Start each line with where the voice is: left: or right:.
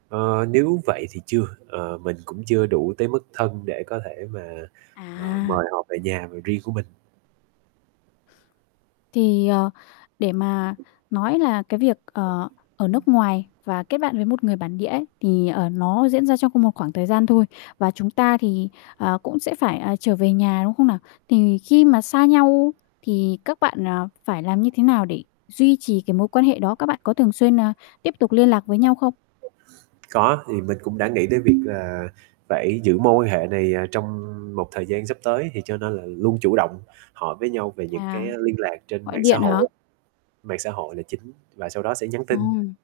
right: Ờ, nếu vậy thì chưa, ờ, mình cũng chưa đủ tới mức thân để có thể mà, à,
left: À!
right: mời họ về nhà v riêng của mình.
left: Thì, ờ, để mà nói là cái việc, ờ, ở nước ngoài và kết bạn với một người bản địa ấy, thì, ở, nó diễn ra trong cùng một khoảng thời gian thôi. Và chúng ta thì, ờ, cũng sẽ phải, à, trở về nhà, đúng không nào? Thì khi mà xa nhau, thì các bạn, à, phải làm như thế nào để duy trì cái mối quan hệ đó, các bạn có thường xuyên n tiếp tục liên lạc với nhau không?
right: Có, thì mình cũng đã nghĩ tới việc là phải giữ mối quan hệ này, à, trong một thời gian sắp tới thì cho nên là luôn chủ động hỏi với nhau về những cái
left: À,
right: liên lạc trên
left: gọi
right: mạng xã
left: điện hả?
right: hội, mạng xã hội là chính, và sau đó sẽ nhắn tin.
left: Ồ!